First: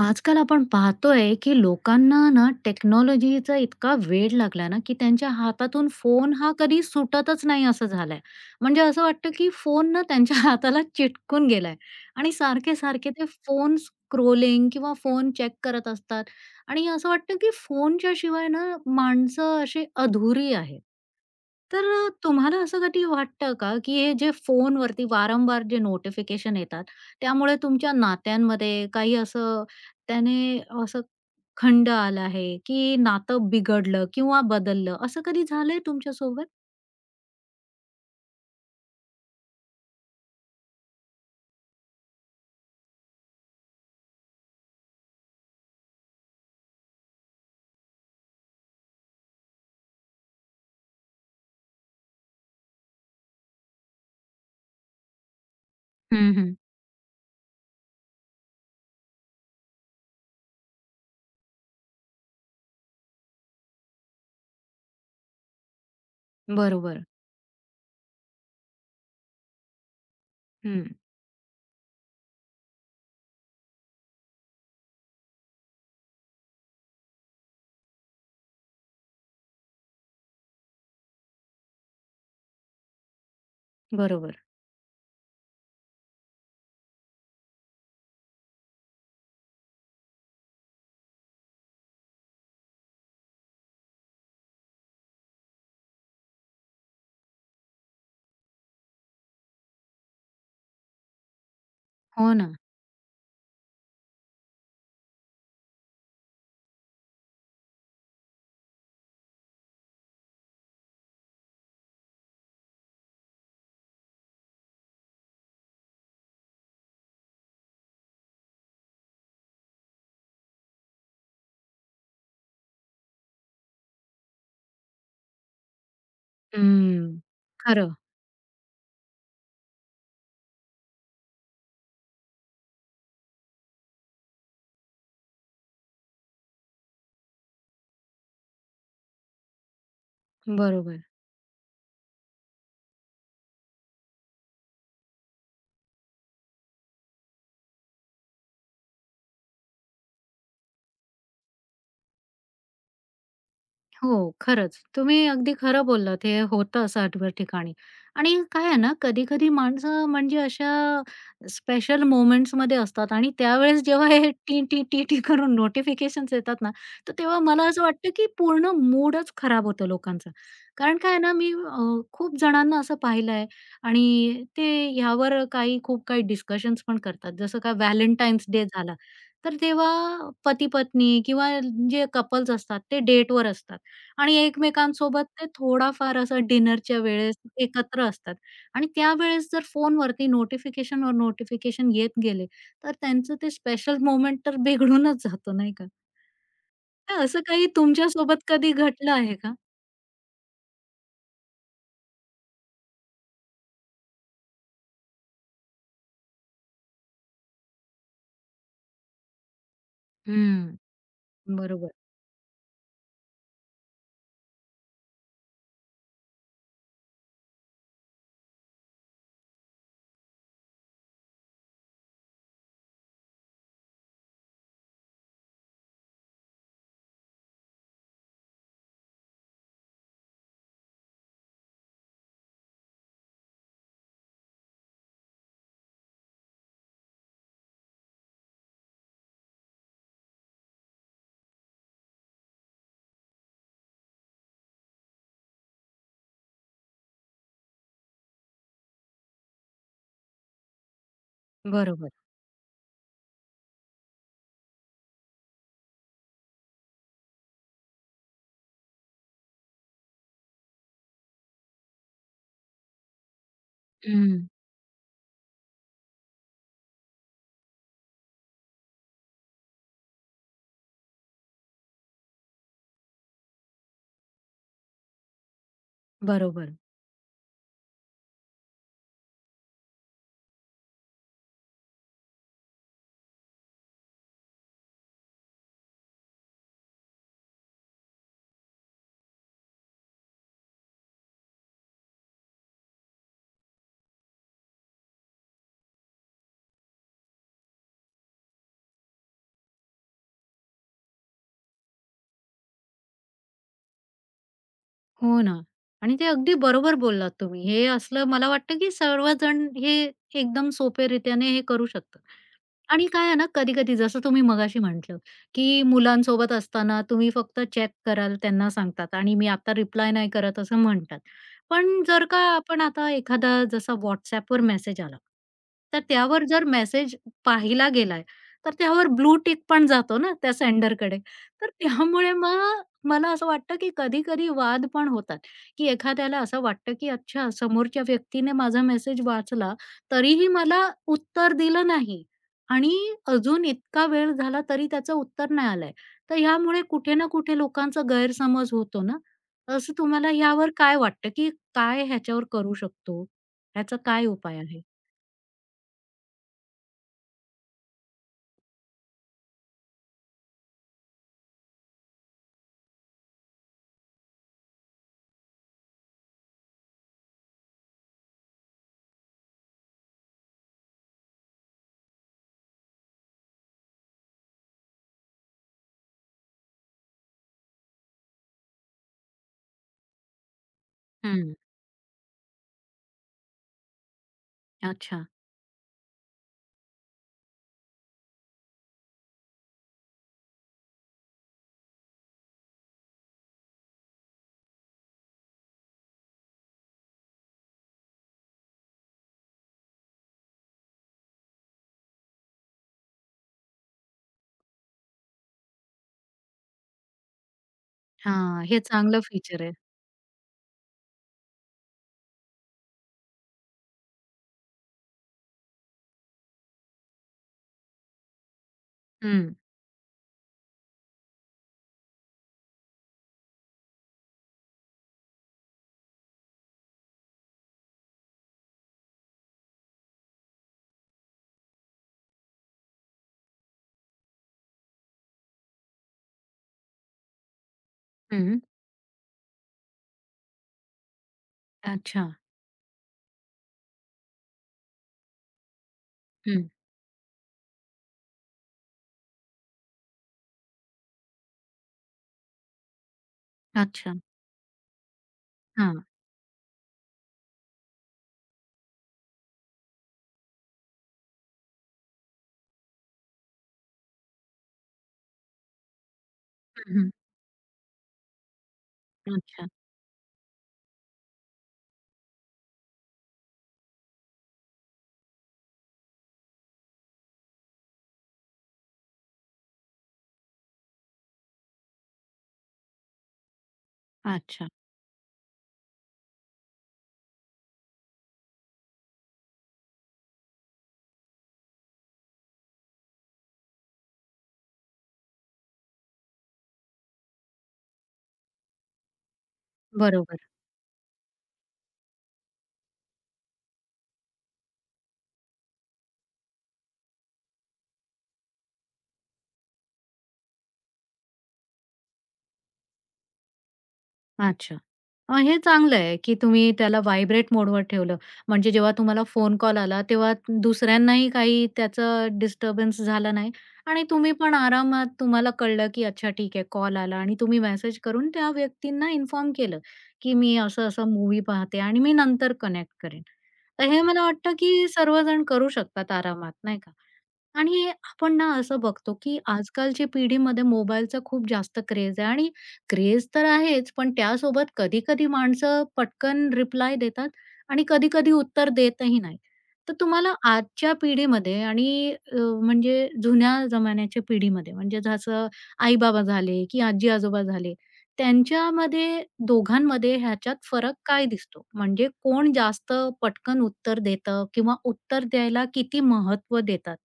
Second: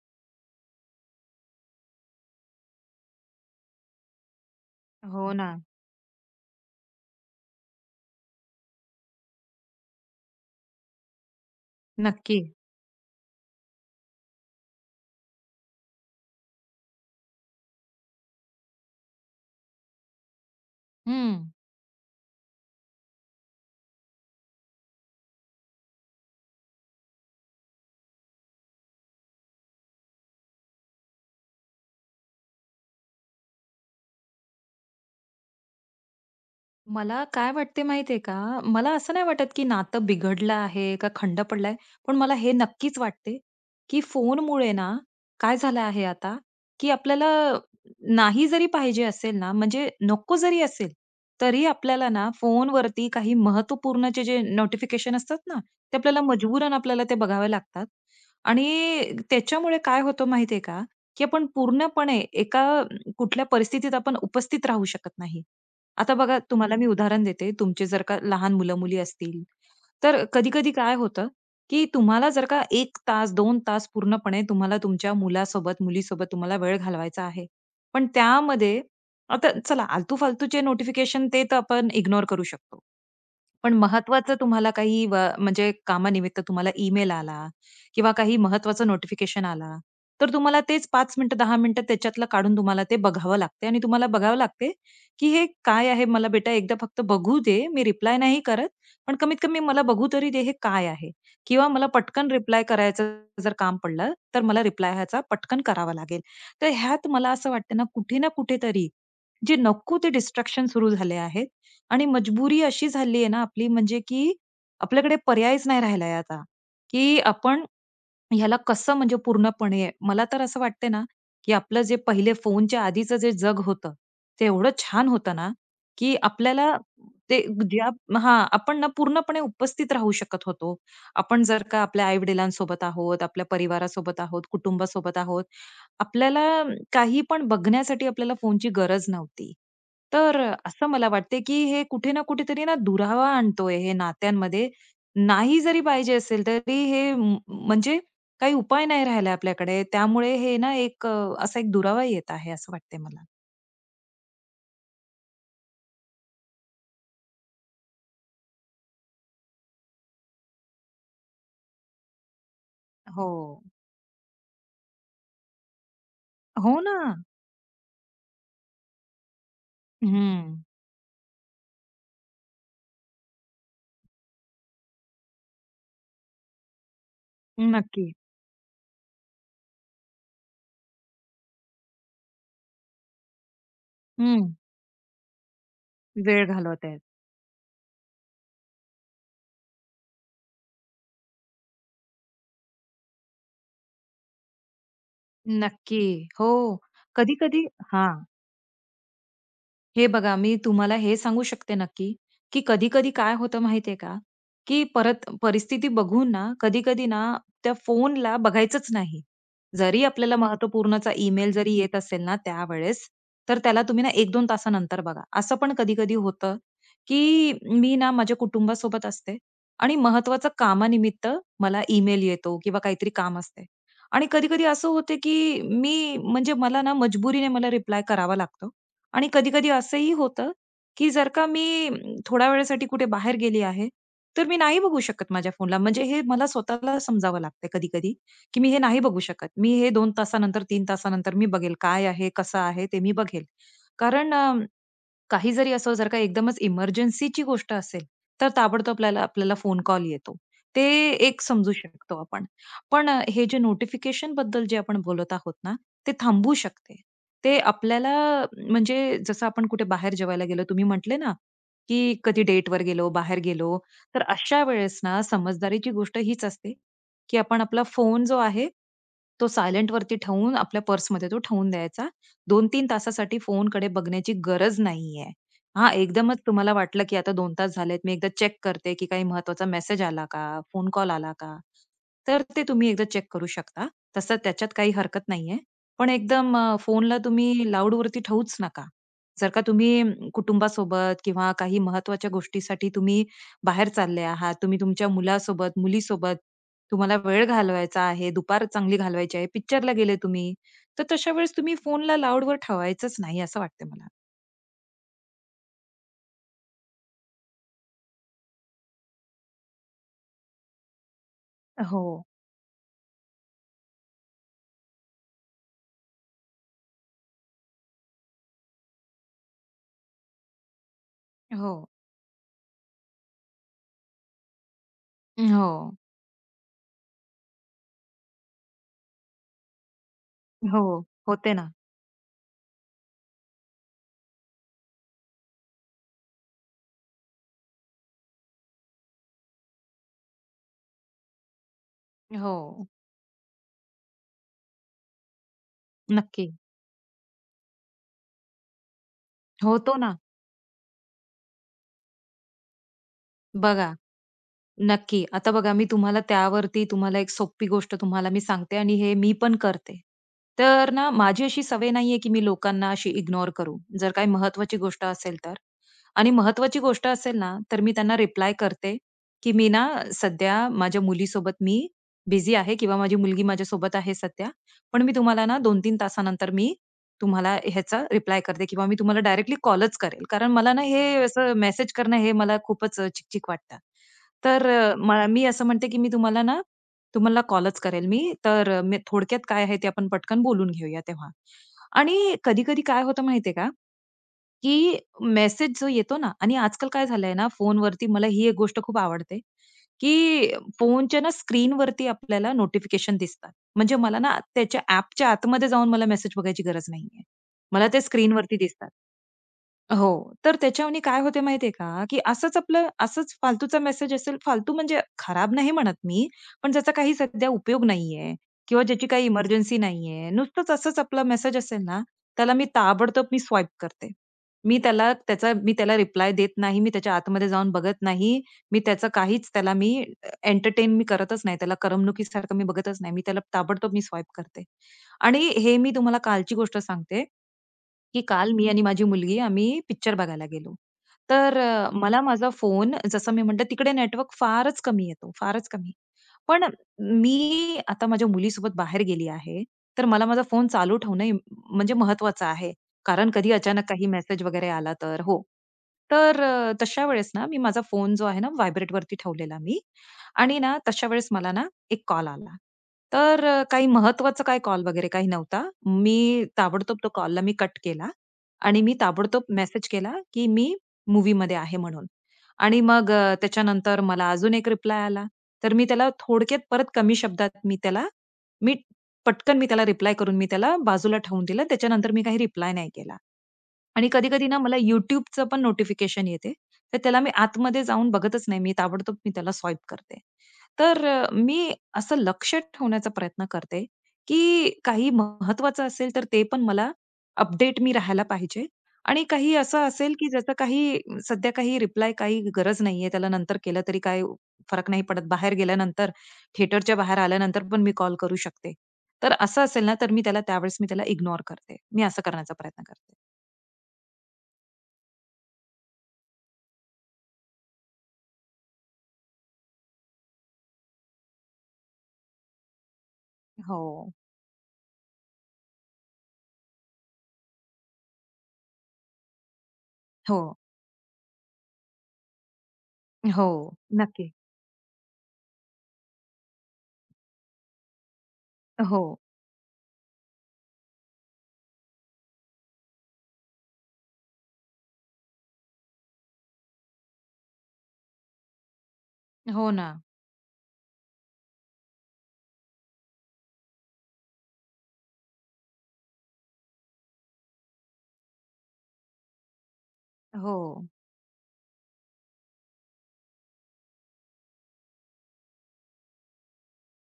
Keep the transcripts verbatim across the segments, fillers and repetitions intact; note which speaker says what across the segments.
Speaker 1: आजकाल आपण पाहतोय, की लोकांना ना टेक्नॉलॉजीचा इतका वेड लागला ना, की त्यांच्या
Speaker 2: हो ना.
Speaker 1: हातातून फोन हा कधी सुटतच नाही असं झालंय. म्हणजे असं वाटतं, की फोन ना त्यांच्या हाताला चिटकून गेलाय आणि
Speaker 2: नक्की.
Speaker 1: सारखे-सारखे ते फोन स्क्रोलिंग किंवा फोन चेक करत असतात आणि असं वाटतं, की फोनच्या शिवाय ना माणसं अशी अधुरी आहेत.
Speaker 2: हं.
Speaker 1: तर तुम्हाला असं कधी वाटतं का, की हे जे फोनवरती वारंवार जे नोटिफिकेशन येतात, त्यामुळे तुमच्या नात्यांमध्ये काही असं त्याने असं खंड आला आहे, की नातं बिघडलं किंवा बदललं, असं कधी झालंय तुमच्यासोबत?
Speaker 2: मला काय वाटते माहितीये का? मला असं नाही वाटत, की नातं बिघडलं आहे का खंड पडलाय. पण मला हे नक्कीच वाटते, की फोनमुळे ना काय झालं आहे आता, की आपल्याला नाही जरी पाहिजे असेल ना, म्हणजे नको जरी असेल, तरी आपल्याला ना फोनवरती काही महत्त्वपूर्णचे जे नोटिफिकेशन असतात ना, ते आपल्याला
Speaker 1: हं, हं.
Speaker 2: मजबूरन आपल्याला ते बघावे लागतात. आणि त्याच्यामुळे काय होतं माहितीये का, की आपण पूर्णपणे एका कुठल्या परिस्थितीत आपण उपस्थित राहू शकत नाही. आता बघा तुम्हाला मी
Speaker 1: बरोबर.
Speaker 2: उदाहरण देते. तुमचे जर का लहान मुलं-मुली असतील, तर कधी-कधी
Speaker 1: हं.
Speaker 2: काय होतं, की तुम्हाला जर का एक तास, दोन तास पूर्णपणे तुम्हाला तुमच्या मुलासोबत, मुलीसोबत तुम्हाला वेळ घालवायचा आहे. पण त्यामध्ये आता चला आलतू-फालतूचे नोटिफिकेशन ते तर आपण इग्नोर करू शकतो. पण महत्वाचं
Speaker 1: बरोबर.
Speaker 2: तुम्हाला काही व म्हणजे कामानिमित्त तुम्हाला ईमेल आला किंवा काही महत्वाचं नोटिफिकेशन आला, तर तुम्हाला तेच पाच मिनिटं, दहा मिनिटं त्याच्यातलं काढून तुम्हाला ते बघावं लागते आणि तुम्हाला बघावं लागते, की हे काय आहे? मला बेटा एकदा फक्त बघू दे. मी रिप्लाय नाही करत, पण कमीत कमी मला बघू तरी दे हे काय आहे? किंवा मला पटकन
Speaker 1: हो ना.
Speaker 2: रिप्लाय करायचं जर काम पडलं, तर मला रिप्लाय ह्याचा पटकन करावा लागेल. तर ह्यात मला असं वाटतं ना, कुठे ना कुठेतरी जे नको ते डिस्ट्रॅक्शन सुरू झाले आहेत आणि मजबुरी अशी झाली आहे ना आपली म्हणजे की आपल्याकडे पर्यायच नाही राहिलाय आता, की आपण ह्याला कसं म्हणजे पूर्णपणे मला तर असं वाटते ना, की आपलं जे पहिले फोनच्या आधीचं जे जग होतं, ते एवढं छान होतं ना, की आपल्याला
Speaker 1: हं.
Speaker 2: ते ज्या
Speaker 1: खरं.
Speaker 2: हां, आपण ना पूर्णपणे उपस्थित राहू शकत होतो. आपण जर का आपल्या आई-वडिलांसोबत आहोत, आपल्या परिवारासोबत आहोत, कुटुंबासोबत आहोत, आपल्याला काही पण बघण्यासाठी आपल्याला फोनची गरज नव्हती. तर असं
Speaker 1: बरोबर.
Speaker 2: मला वाटते, की हे कुठे ना कुठेतरी ना दुरावा आणतोय हे नात्यांमध्ये. नाही जरी पाहिजे असेल, तरी हे म म्हणजे काही उपाय नाही राहिला आपल्याकडे. त्यामुळे हे ना एक अ, असा एक दुरावा येत आहे असं वाटतंय मला.
Speaker 1: हो, खरंच. तुम्ही अगदी खरं बोललात. हे होतं असं आठवड्या ठिकाणी. आणि काय आहे ना, कधी-कधी माणसं म्हणजे अशा स्पेशल मोमेंट्स मोमेंट्समध्ये असतात
Speaker 2: हो.
Speaker 1: आणि त्यावेळेस जेव्हा हे टी, टी, टी, टी करून नोटिफिकेशन येतात ना,
Speaker 2: हो ना.
Speaker 1: तर तेव्हा मला असं वाटतं, की पूर्ण मूडच खराब होतो लोकांचा.
Speaker 2: हं.
Speaker 1: कारण काय आहे ना, मी अ, खूप जणांना असं पाहिलं आहे आणि ते ह्यावर काही खूप काही डिस्कशन्स पण करतात. जसं का
Speaker 2: नक्की.
Speaker 1: व्हॅलेंटाईन्स डे झाला, तर तेव्हा पती-पत्नी किंवा जे कपल्स असतात, ते डेटवर असतात. आणि
Speaker 2: हं.
Speaker 1: एकमेकांसोबत ते थोडाफार
Speaker 2: वेळ
Speaker 1: असं
Speaker 2: घालवत आहेत.
Speaker 1: डिनरच्या वेळेस एकत्र असतात आणि त्यावेळेस जर फोनवरती नोटिफिकेशनवर नोटिफिकेशन येत गेले, तर त्यांचं ते स्पेशल मोमेंट तर बिघडूनच जातो, नाही का?
Speaker 2: नक्की. हो.
Speaker 1: तर असं
Speaker 2: कधी-कधी
Speaker 1: काही
Speaker 2: हां.
Speaker 1: तुमच्यासोबत कधी घटलं आहे का?
Speaker 2: हे बघा, मी तुम्हाला हे सांगू शकते नक्की, की कधी-कधी काय होतं माहितीये का, की परत परिस्थिती बघून ना, कधी-कधी ना त्या फोनला बघायचंच नाही. जरी आपल्याला
Speaker 1: हं.
Speaker 2: महत्त्वपूर्णचा ईमेल जरी
Speaker 1: बरोबर,
Speaker 2: येत असेल ना त्यावेळेस, तर त्याला तुम्ही ना एक-दोन तासानंतर बघा. असं पण कधी-कधी होतं, की मी ना माझ्या कुटुंबासोबत असते आणि महत्त्वाचं कामानिमित्त मला ईमेल येतो किंवा काहीतरी काम असते आणि कधी-कधी असं होते, की मी म्हणजे मला ना मजबुरीने मला रिप्लाय करावा लागतो. आणि कधी-कधी असंही होतं, की जर का मी अम, थोड्या वेळासाठी कुठे बाहेर गेली आहे, तर मी नाही बघू शकत माझ्या फोनला. म्हणजे हे मला स्वतःला समजावं लागतं कधी-कधी, की मी हे नाही बघू शकत. मी हे दोन तासानंतर, तीन तासानंतर मी बघेल. काय आहे, कसं आहे ते मी बघेल. कारण अ, काही जरी असं जर का एकदमच इमर्जन्सीची गोष्ट असेल, तर ताबडतोब आपल्याला आपल्याला फोन कॉल येतो. ते एक समजू
Speaker 1: बरोबर.
Speaker 2: शकतो आपण. पण अ, हे जे नोटिफिकेशनबद्दल जे आपण बोलत आहोत ना, ते थांबू शकते. ते आपल्याला अ, म्हणजे जसं आपण कुठे बाहेर जेवायला गेलो, तुम्ही म्हटले ना, की कधी डेटवर गेलो, बाहेर गेलो, तर
Speaker 1: हं.
Speaker 2: अशा वेळेस ना समजदारीची गोष्ट हीच असते, की आपण आपला फोन जो आहे, तो सायलेंटवरती ठेवून आपल्या पर्समध्ये तो ठेवून द्यायचा दोन-तीन तासासाठी फोनकडे बघण्याची गरज नाहीये. हां, एकदमच तुम्हाला
Speaker 1: बरोबर.
Speaker 2: वाटलं, की आता दोन तास झालेत, मी एकदा चेक करते, की काही महत्त्वाचा मेसेज आला का? फोन कॉल आला का? तर ते तुम्ही एकदा चेक करू शकता. तसं त्याच्यात काही हरकत नाहीये. पण एकदम अ, फोनला तुम्ही लाऊडवरती ठेवूच नका. जर का तुम्ही अम, कुटुंबासोबत किंवा काही महत्त्वाच्या गोष्टीसाठी तुम्ही बाहेर चालले आहात, तुम्ही तुमच्या मुलासोबत, मुलीसोबत तुम्हाला वेळ घालवायचा आहे, दुपार चांगली घालवायची आहे, पिक्चरला गेले तुम्ही तर तशा वेळेस तुम्ही फोनला लाऊडवर ठेवायचंच नाही असं वाटतं मला.
Speaker 1: हो ना. आणि ते अगदी बरोबर बोललात तुम्ही. हे असलं मला वाटतं, की सर्वजण हे एकदम सोप्या रीत्याने हे करू
Speaker 2: हो.
Speaker 1: शकतात. आणि काय आहे ना, कधी-कधी जसं तुम्ही मगाशी म्हटलं, की मुलांसोबत असताना तुम्ही फक्त चेक कराल त्यांना सांगतात आणि मी आता रिप्लाय नाही करत असं म्हणतात.
Speaker 2: हो.
Speaker 1: पण जर का आपण आता एखादा जसा WhatsAppवर मेसेज आला,
Speaker 2: हो.
Speaker 1: तर त्यावर जर मेसेज पाहिला गेलाय, तर त्यावर ब्लू टिक पण जातो ना त्या
Speaker 2: हो,
Speaker 1: सेंडरकडे.
Speaker 2: होते
Speaker 1: तर
Speaker 2: ना.
Speaker 1: त्यामुळे मग मला असं वाटतं, की कधी-कधी वाद पण होतात, की एखाद्याला असं वाटतं, की अच्छा समोरच्या व्यक्तीने माझा मेसेज वाचला, तरीही मला उत्तर दिलं नाही.
Speaker 2: हो.
Speaker 1: आणि अजून इतका वेळ झाला तरी त्याचं उत्तर नाही आलंय. तर
Speaker 2: नक्की.
Speaker 1: ह्यामुळे कुठे ना कुठे लोकांचा गैरसमज होतो ना. असं
Speaker 2: होतो ना.
Speaker 1: तुम्हाला ह्यावर काय वाटतं, की काय ह्याच्यावर करू शकतो?
Speaker 2: बघा
Speaker 1: ह्याचा काय उपाय आहे?
Speaker 2: नक्की. आता बघा मी तुम्हाला त्यावरती तुम्हाला एक सोपी गोष्ट तुम्हाला मी सांगते आणि हे मी पण करते. तर ना माझी अशी सवय नाहीये, की मी लोकांना अशी इग्नोर करू. जर काही महत्त्वाची गोष्ट असेल तर. आणि महत्त्वाची गोष्ट असेल ना, तर मी त्यांना रिप्लाय करते, की "मी ना सध्या माझ्या मुलीसोबत मी बिझी आहे किंवा माझी मुलगी माझ्यासोबत आहे सध्या. पण मी तुम्हाला ना दोन-तीन तासानंतर मी तुम्हाला ह्याचा रिप्लाय करते किंवा मी तुम्हाला डायरेक्टली कॉलच करेल." कारण मला ना हे असं
Speaker 1: हं.
Speaker 2: मेसेज करणं हे मला खूपच अ, वाटतं. तर अ,
Speaker 1: अच्छा.
Speaker 2: मला मी असं म्हणते, की मी तुम्हाला ना तुम्हाला कॉलच करेल मी. तर अ, मी थोडक्यात काय आहे ते आपण पटकन बोलून घेऊया तेव्हा. आणि कधी-कधी काय होतं माहितीये का, की मेसेज जो येतो ना आणि आजकाल काय झालंय ना फोनवरती मला ही एक गोष्ट खूप आवडते, की फोनच्या ना स्क्रीनवरती आपल्याला नोटिफिकेशन दिसतात. म्हणजे मला ना त्याच्या ॲपच्या आतमध्ये जाऊन मला मेसेज बघायची गरज नाहीये. मला ते स्क्रीनवरती
Speaker 1: हां, हे
Speaker 2: दिसतात.
Speaker 1: चांगलं फीचर आहे.
Speaker 2: हो. तर त्याच्यावानी काय होते माहिती आहे का, की असंच आपलं असंच फालतूचा मेसेज असेल, फालतू म्हणजे खराब नाही म्हणत मी, पण ज्याचा काही सध्या उपयोग नाहीये किंवा ज्याची काही
Speaker 1: हं,
Speaker 2: इमर्जन्सी नाहीये. नुसतंच असंच आपला मेसेज असेल ना, त्याला मी ताबडतोब मी स्वाईप करते. मी त्याला त्याचा मी त्याला रिप्लाय देत नाही. मी त्याच्या आतमध्ये जाऊन बघत नाही. मी त्याचं काहीच त्याला मी एंटरटेन मी करतच नाही. त्याला करमणुकीसारखं मी बघतच नाही. मी त्याला ताबडतोब मी स्वाईप करते. आणि हे मी तुम्हाला कालची गोष्ट सांगते. की काल
Speaker 1: हं.
Speaker 2: मी आणि माझी मुलगी आम्ही पिक्चर बघायला गेलो. तर अ, मला
Speaker 1: अच्छा.
Speaker 2: माझा फोन जसं मी म्हटलं तिकडे नेटवर्क फारच कमी येतो, फारच कमी. पण
Speaker 1: हं.
Speaker 2: मी आता माझ्या मुलीसोबत बाहेर गेली आहे, तर मला माझा फोन चालू ठेवणं इम म्हणजे महत्वाचं आहे. कारण कधी अचानक काही
Speaker 1: अच्छा.
Speaker 2: मेसेज वगैरे आला तर हो.
Speaker 1: हां.
Speaker 2: तर अ, तशा वेळेस ना मी माझा फोन जो आहे ना व्हायब्रेटवरती ठेवलेला मी आणि ना तशा वेळेस मला ना एक कॉल आला. तर अ, काही महत्त्वाचा काही कॉल वगैरे काही नव्हता. मी
Speaker 1: हं,
Speaker 2: ताबडतोब तो
Speaker 1: हं.
Speaker 2: कॉलला मी कट केला आणि मी ताबडतोब
Speaker 1: अच्छा.
Speaker 2: मेसेज केला, की मी मूव्हीमध्ये आहे म्हणून. आणि मग अ, त्याच्यानंतर मला अजून एक रिप्लाय आला. तर मी त्याला थोडक्यात परत कमी शब्दात मी त्याला मी पटकन मी त्याला रिप्लाय करून मी त्याला बाजूला ठेवून दिलं. त्याच्यानंतर मी काही रिप्लाय नाही केला. आणि कधी-कधी ना
Speaker 1: अच्छा.
Speaker 2: मला YouTubeचं पण नोटिफिकेशन येते. तर त्याला मी आतमध्ये जाऊन बघतच नाही. मी ताबडतोब मी त्याला स्वाईप करते. तर अ, मी असं लक्ष ठेवण्याचा प्रयत्न करते, की काही महत्वाचं असेल तर ते पण मला अपडेट मी राहायला पाहिजे आणि काही असं असेल, की
Speaker 1: बरोबर.
Speaker 2: ज्याचं काही सध्या काही रिप्लाय काही गरज नाहीये, त्याला नंतर केलं तरी काय फरक नाही पडत. बाहेर गेल्यानंतर, थिएटरच्या बाहेर आल्यानंतर पण मी कॉल करू शकते. तर असं असेल ना, तर मी त्याला त्यावेळेस मी त्याला इग्नोर करते. मी असं करण्याचा प्रयत्न करते.
Speaker 1: अच्छा. अ, हे चांगलं आहे, की तुम्ही त्याला व्हायब्रेट मोडवर ठेवलं. म्हणजे जेव्हा तुम्हाला फोन कॉल आला, तेव्हा दुसऱ्यांनाही काही त्याचा डिस्टर्बन्स झाला नाही आणि
Speaker 2: हो.
Speaker 1: तुम्ही पण आरामात तुम्हाला कळलं, की अच्छा ठीक आहे कॉल आला आणि तुम्ही मेसेज करून त्या व्यक्तींना इन्फॉर्म केलं, की
Speaker 2: हो.
Speaker 1: मी असं-असं मूव्ही पाहते आणि मी नंतर कनेक्ट करेन.
Speaker 2: हो.
Speaker 1: तर हे मला
Speaker 2: नक्की.
Speaker 1: वाटतं, की सर्वजण करू शकतात आरामात, नाही का? आणि आपण ना असं
Speaker 2: हो.
Speaker 1: बघतो, की आजकालच्या पिढीमध्ये मोबाईलचा खूप जास्त क्रेज आहे आणि क्रेज तर आहेच, पण त्यासोबत कधी-कधी माणसं पटकन रिप्लाय देतात आणि कधी-कधी उत्तर देतही नाही.
Speaker 2: हो ना.
Speaker 1: तर तुम्हाला आजच्या पिढीमध्ये आणि अ, म्हणजे जुन्या जमान्याच्या पिढीमध्ये म्हणजे जसं आई-बाबा झाले, की आजी-आजोबा झाले, त्यांच्यामध्ये दोघांमध्ये
Speaker 2: हो.
Speaker 1: ह्याच्यात फरक काय दिसतो? म्हणजे कोण जास्त पटकन उत्तर देतं किंवा उत्तर द्यायला किती महत्त्व देतात?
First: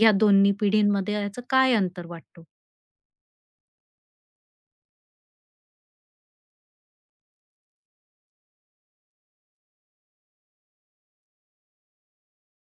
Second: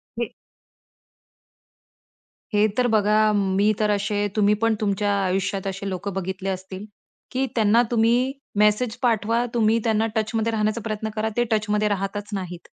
Speaker 1: या दोन्ही पिढींमध्ये याचं काय अंतर वाटतो?
Speaker 2: हे तर बघा मी तर असे तुम्ही पण तुमच्या आयुष्यात असे लोक बघितले असतील, की त्यांना तुम्ही मेसेज पाठवा, तुम्ही त्यांना टचमध्ये राहण्याचा प्रयत्न करा, ते टचमध्ये राहतच नाहीत.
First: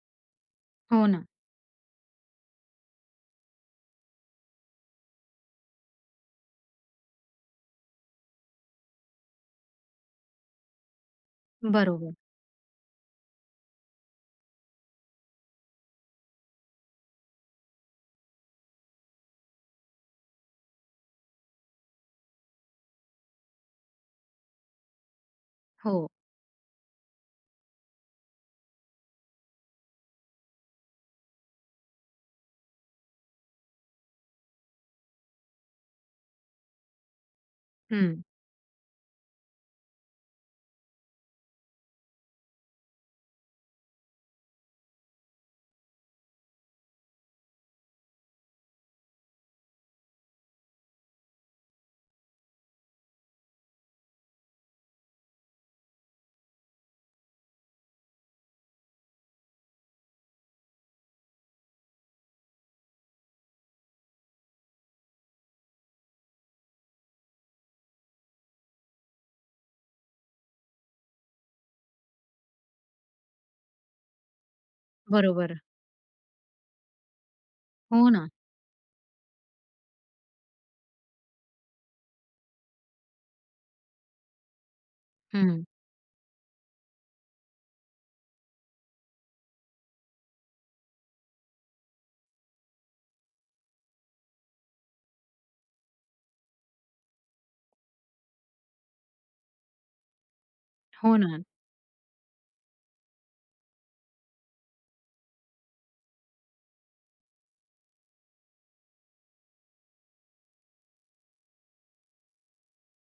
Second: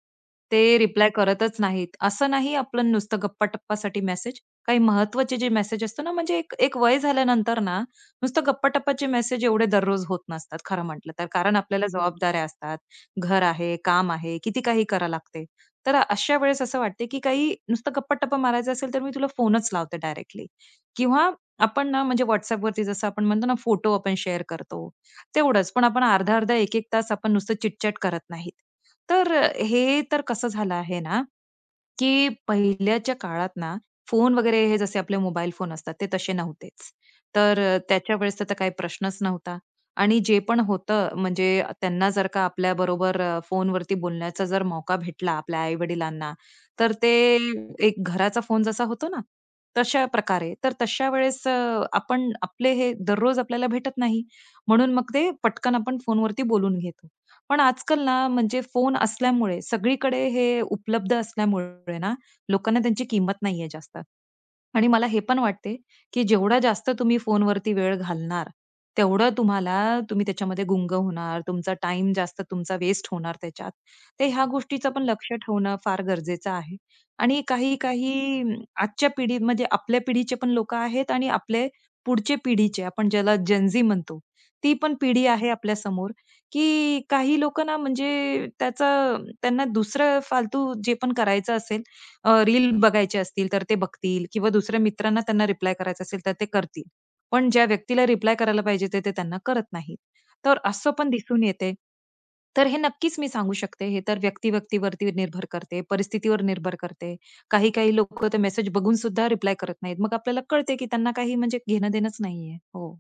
Speaker 2: ते
Speaker 1: हो
Speaker 2: रिप्लाय
Speaker 1: ना.
Speaker 2: करतच नाहीत. असं नाही आपण नुसतं गप्पा-टप्पासाठी मेसेज, काही महत्त्वाचे जे मेसेज असतो ना, म्हणजे एक एक वय झाल्यानंतर ना, नुसतं गप्पा-टप्पाचे मेसेज एवढे दररोज होत नसतात खरं म्हटलं तर. कारण आपल्याला
Speaker 1: बरोबर.
Speaker 2: जबाबदाऱ्या असतात, घर आहे, काम आहे, किती काही करावं लागते. तर अशा वेळेस असं वाटते, की काही नुसतं गप्पा-टप्पा मारायचा असेल, तर मी तुला फोनच लावते डायरेक्टली किंवा आपण ना म्हणजे WhatsAppवरती जसं आपण म्हणतो ना, फोटो आपण शेअर करतो, तेवढंच. पण आपण
Speaker 1: हो.
Speaker 2: अर्धा-अर्धा, एक-एक तास आपण नुसतं चिट करत नाहीत. तर हे तर कसं झालं आहे ना, की पहिल्याच्या काळात ना, फोन वगैरे हे जसे आपले मोबाईल फोन असतात, ते तसे नव्हतेच. तर अ, त्याच्या
Speaker 1: हं.
Speaker 2: वेळेस तर तर काही प्रश्नच नव्हता. आणि जे पण होतं म्हणजे त्यांना जर का आपल्याबरोबर अ, फोनवरती बोलण्याचा जर मौका भेटला आपल्या आई-वडिलांना, तर ते एक घराचा फोन जसा होतो ना, तशा प्रकारे. तर तशा वेळेस अ, आपण आपले हे दररोज आपल्याला भेटत नाही. म्हणून मग ते पटकन आपण फोनवरती बोलून घेतो. पण आजकाल ना, म्हणजे फोन असल्यामुळे, सगळीकडे हे उपलब्ध असल्यामुळे ना, लोकांना त्यांची किंमत नाहीये जास्त. आणि मला हे पण वाटते, की जेवढा जास्त तुम्ही फोनवरती वेळ घालणार, तेवढं तुम्हाला तुम्ही त्याच्यामध्ये गुंग होणार, तुमचा टाइम जास्त तुमचा वेस्ट होणार त्याच्यात. ते ह्या गोष्टीचं पण लक्ष
Speaker 1: बरोबर.
Speaker 2: ठेवणं फार गरजेचं आहे. आणि
Speaker 1: हो ना.
Speaker 2: काही-काही अं, आजच्या पिढीत म्हणजे आपल्या पिढीचे पण लोकं आहेत आणि आपले पुढचे पिढीचे आपण ज्याला जेन म्हणतो, ती पण पिढी आहे
Speaker 1: हं.
Speaker 2: आपल्यासमोर, की काही लोकं ना म्हणजे त्याचं त्यांना दुसरं फालतू जे पण करायचं असेल अ, रील बघायचे असतील तर ते बघतील किंवा दुसऱ्या मित्रांना त्यांना रिप्लाय करायचं असेल तर ते करतील. पण ज्या व्यक्तीला रिप्लाय करायला पाहिजे ते, ते त्यांना करत नाहीत. तर असं पण
Speaker 1: हो ना.
Speaker 2: दिसून येते. तर हे नक्कीच मी सांगू शकते हे तर व्यक्ती-व्यक्तीवरती निर्भर करते, परिस्थितीवर निर्भर करते. काही-काही लोकं तर मेसेज बघून सुद्धा रिप्लाय करत नाहीत. मग आपल्याला कळते की त्यांना काही म्हणजे घेणं-देणंच नाहीये. हो.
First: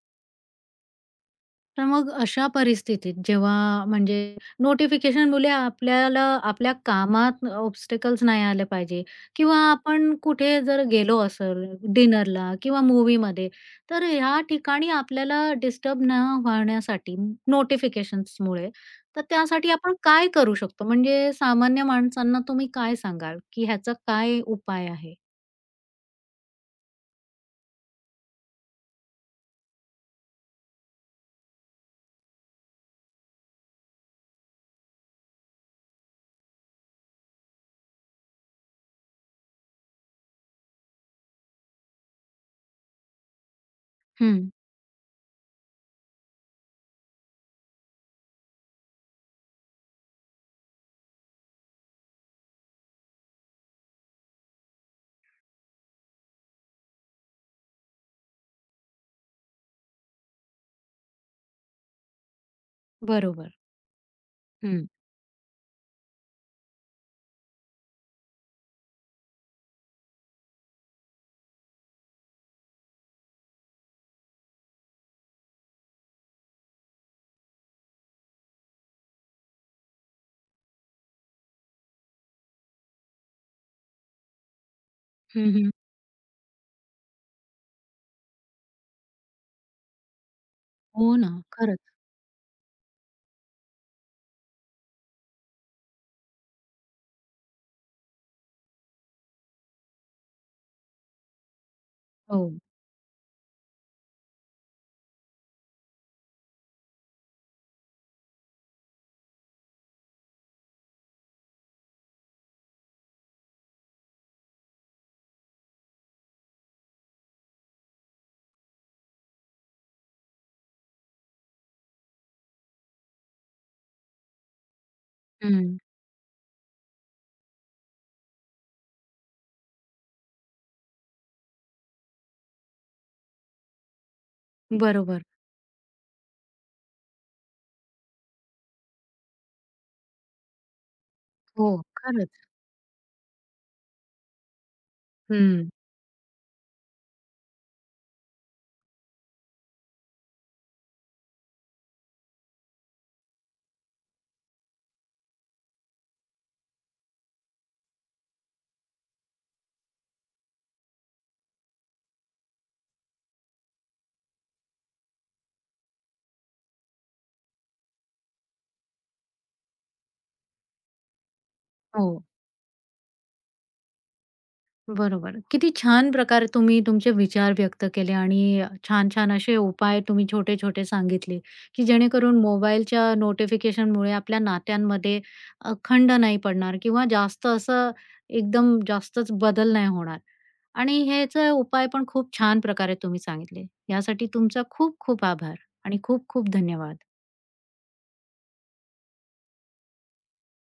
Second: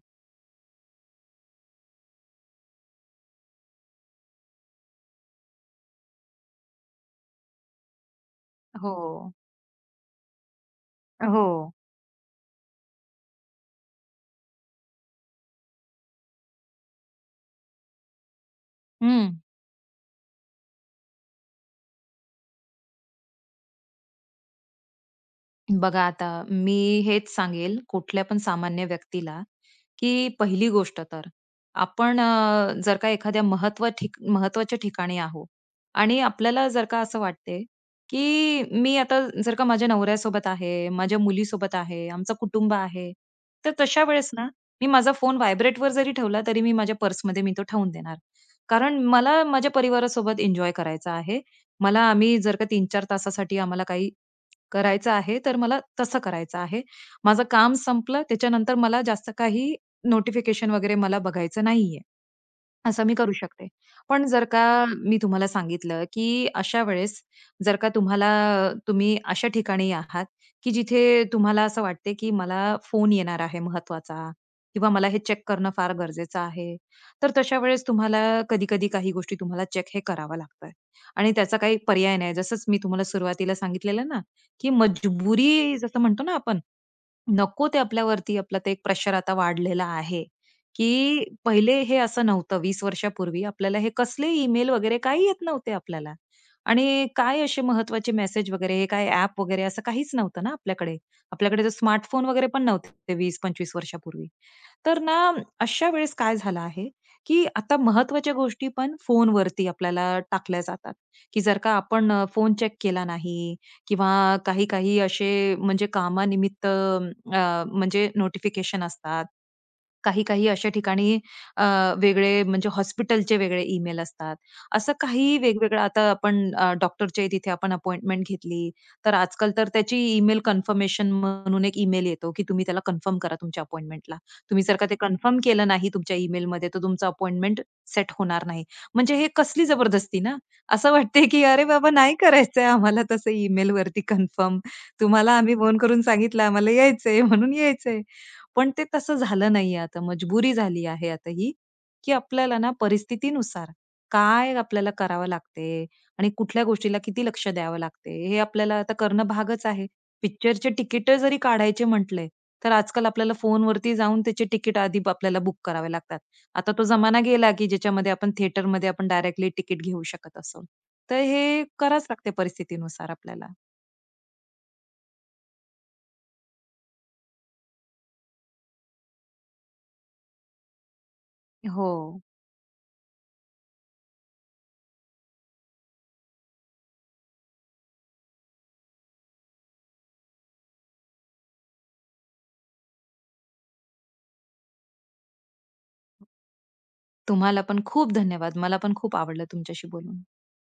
Speaker 1: तर मग अशा परिस्थितीत जेव्हा म्हणजे नोटिफिकेशनमुळे आपल्याला आपल्या कामात ऑब्स्टॅकल्स नाही आले
Speaker 2: हो.
Speaker 1: पाहिजे किंवा आपण कुठे जर गेलो
Speaker 2: हो.
Speaker 1: असेल डिनरला किंवा मूव्हीमध्ये, तर ह्या ठिकाणी आपल्याला डिस्टर्ब न होण्यासाठी नोटिफिकेशन्समुळे, तर
Speaker 2: हं.
Speaker 1: त्यासाठी आपण काय करू शकतो? म्हणजे सामान्य माणसांना तुम्ही काय सांगाल, की ह्याचा काय उपाय आहे?
Speaker 2: बघा आता मी हेच सांगेल कुठल्या पण सामान्य व्यक्तीला, की पहिली गोष्ट तर आपण अ, जर का एखाद्या महत्व ठिक महत्वाच्या ठिकाणी आहो आणि आपल्याला जर का असं वाटते, की मी आता जर का माझ्या नवऱ्यासोबत आहे, माझ्या मुलीसोबत आहे, आमचं कुटुंब आहे. तर तशा वेळेस ना,
Speaker 1: हं.
Speaker 2: मी माझा फोन व्हायब्रेटवर जरी ठेवला तरी मी माझ्या पर्समध्ये मी तो ठेवून देणार. कारण मला माझ्या परिवारासोबत एन्जॉय करायचा आहे. मला आम्ही जर का तीन-चार तासासाठी आम्हाला काही करायचं आहे, तर मला तसं करायचं आहे. माझं काम संपलं त्याच्यानंतर मला जास्त काही नोटिफिकेशन वगैरे मला बघायचं नाहीये. असं मी करू
Speaker 1: बरोबर.
Speaker 2: शकते. पण जर का
Speaker 1: हं.
Speaker 2: मी तुम्हाला सांगितलं, की अशा वेळेस जर का तुम्हाला तुम्ही अशा ठिकाणी आहात, की जिथे तुम्हाला असं वाटते, की मला फोन येणार आहे महत्त्वाचा किंवा मला हे चेक करणं फार गरजेचं आहे. तर तशा वेळेस तुम्हाला कधी-कधी काही गोष्टी तुम्हाला चेक हे करावं लागतं आणि त्याचा काही पर्याय नाही. जसंच मी तुम्हाला सुरुवातीला सांगितलेलं ना, की
Speaker 1: हं, हं.
Speaker 2: मजबुरी जसं म्हणतो ना आपण, नको ते आपल्यावरती आपलं ते एक प्रेशर आता वाढलेला आहे,
Speaker 1: हो
Speaker 2: की
Speaker 1: ना.
Speaker 2: पहिले
Speaker 1: खरंच.
Speaker 2: हे असं नव्हतं वीस वर्षापूर्वी आपल्याला हे कसले ईमेल वगैरे काही येत नव्हते आपल्याला. आणि काय असे महत्त्वाचे मेसेज वगैरे, हे काय ॲप वगैरे असं काहीच नव्हतं ना आपल्याकडे. आपल्याकडे तर स्मार्टफोन वगैरे
Speaker 1: हो.
Speaker 2: पण नव्हते वीस-पंचवीस वर्षापूर्वी. तर ना अशा वेळेस काय झालं आहे, की आता महत्त्वाच्या गोष्टी पण फोनवरती आपल्याला टाकल्या जातात, की जर का आपण फोन चेक केला नाही किंवा काही-काही असे म्हणजे कामानिमित्त अ, म्हणजे नोटिफिकेशन असतात. काही-काही अशा ठिकाणी अ, वेगळे म्हणजे हॉस्पिटलचे वेगळे ईमेल असतात. असं काही
Speaker 1: हं.
Speaker 2: वेगवेगळं आता आपण अ, डॉक्टरच्या तिथे आपण अपॉइंटमेंट घेतली, तर आजकाल तर त्याची ईमेल कन्फर्मेशन म्हणून एक ईमेल येतो, की तुम्ही त्याला कन्फर्म करा तुमच्या अपॉइंटमेंटला. तुम्ही जर का ते
Speaker 1: बरोबर.
Speaker 2: कन्फर्म केलं नाही तुमच्या ईमेलमध्ये, तर तुमचं अपॉइंटमेंट सेट होणार नाही. म्हणजे हे कसली जबरदस्ती ना? असं वाटते, की "अरे
Speaker 1: हो,
Speaker 2: बाबा, नाही
Speaker 1: खरंच.
Speaker 2: करायचंय आम्हाला तसं ईमेलवरती कन्फर्म. तुम्हाला आम्ही
Speaker 1: हं.
Speaker 2: फोन करून सांगितलं, आम्हाला यायचंय म्हणून यायचंय." पण ते तसं झालं नाहीये आता. मजबुरी झाली आहे आता ही, की आपल्याला ना परिस्थितीनुसार काय आपल्याला करावं लागते आणि कुठल्या गोष्टीला किती लक्ष द्यावं लागते, हे आपल्याला आता करणं भागच आहे. पिक्चरचे तिकीट जरी काढायचे म्हटले, तर आजकाल आपल्याला फोनवरती जाऊन त्याचे तिकीट आधी ब- आपल्याला बुक करावे लागतात. आता तो जमाना गेला, की ज्याच्यामध्ये आपण थिएटरमध्ये आपण डायरेक्टली तिकीट घेऊ शकत असू. तर हे करावंच
Speaker 1: हो,
Speaker 2: लागते परिस्थितीनुसार आपल्याला.
Speaker 1: बरोबर. किती छान प्रकारे तुम्ही तुमचे विचार व्यक्त केले आणि छान-छान असे उपाय तुम्ही छोटे-छोटे सांगितले, की
Speaker 2: हो.
Speaker 1: जेणेकरून मोबाईलच्या नोटिफिकेशनमुळे आपल्या नात्यांमध्ये अ, खंड नाही पडणार किंवा जास्त असं एकदम जास्तच बदल नाही होणार. आणि ह्याचा उपाय पण खूप छान प्रकारे तुम्ही सांगितले. यासाठी तुमचा खूप-खूप आभार आणि खूप-खूप धन्यवाद.
Speaker 2: तुम्हाला पण खूप धन्यवाद. मला पण खूप आवडलं तुमच्याशी बोलून.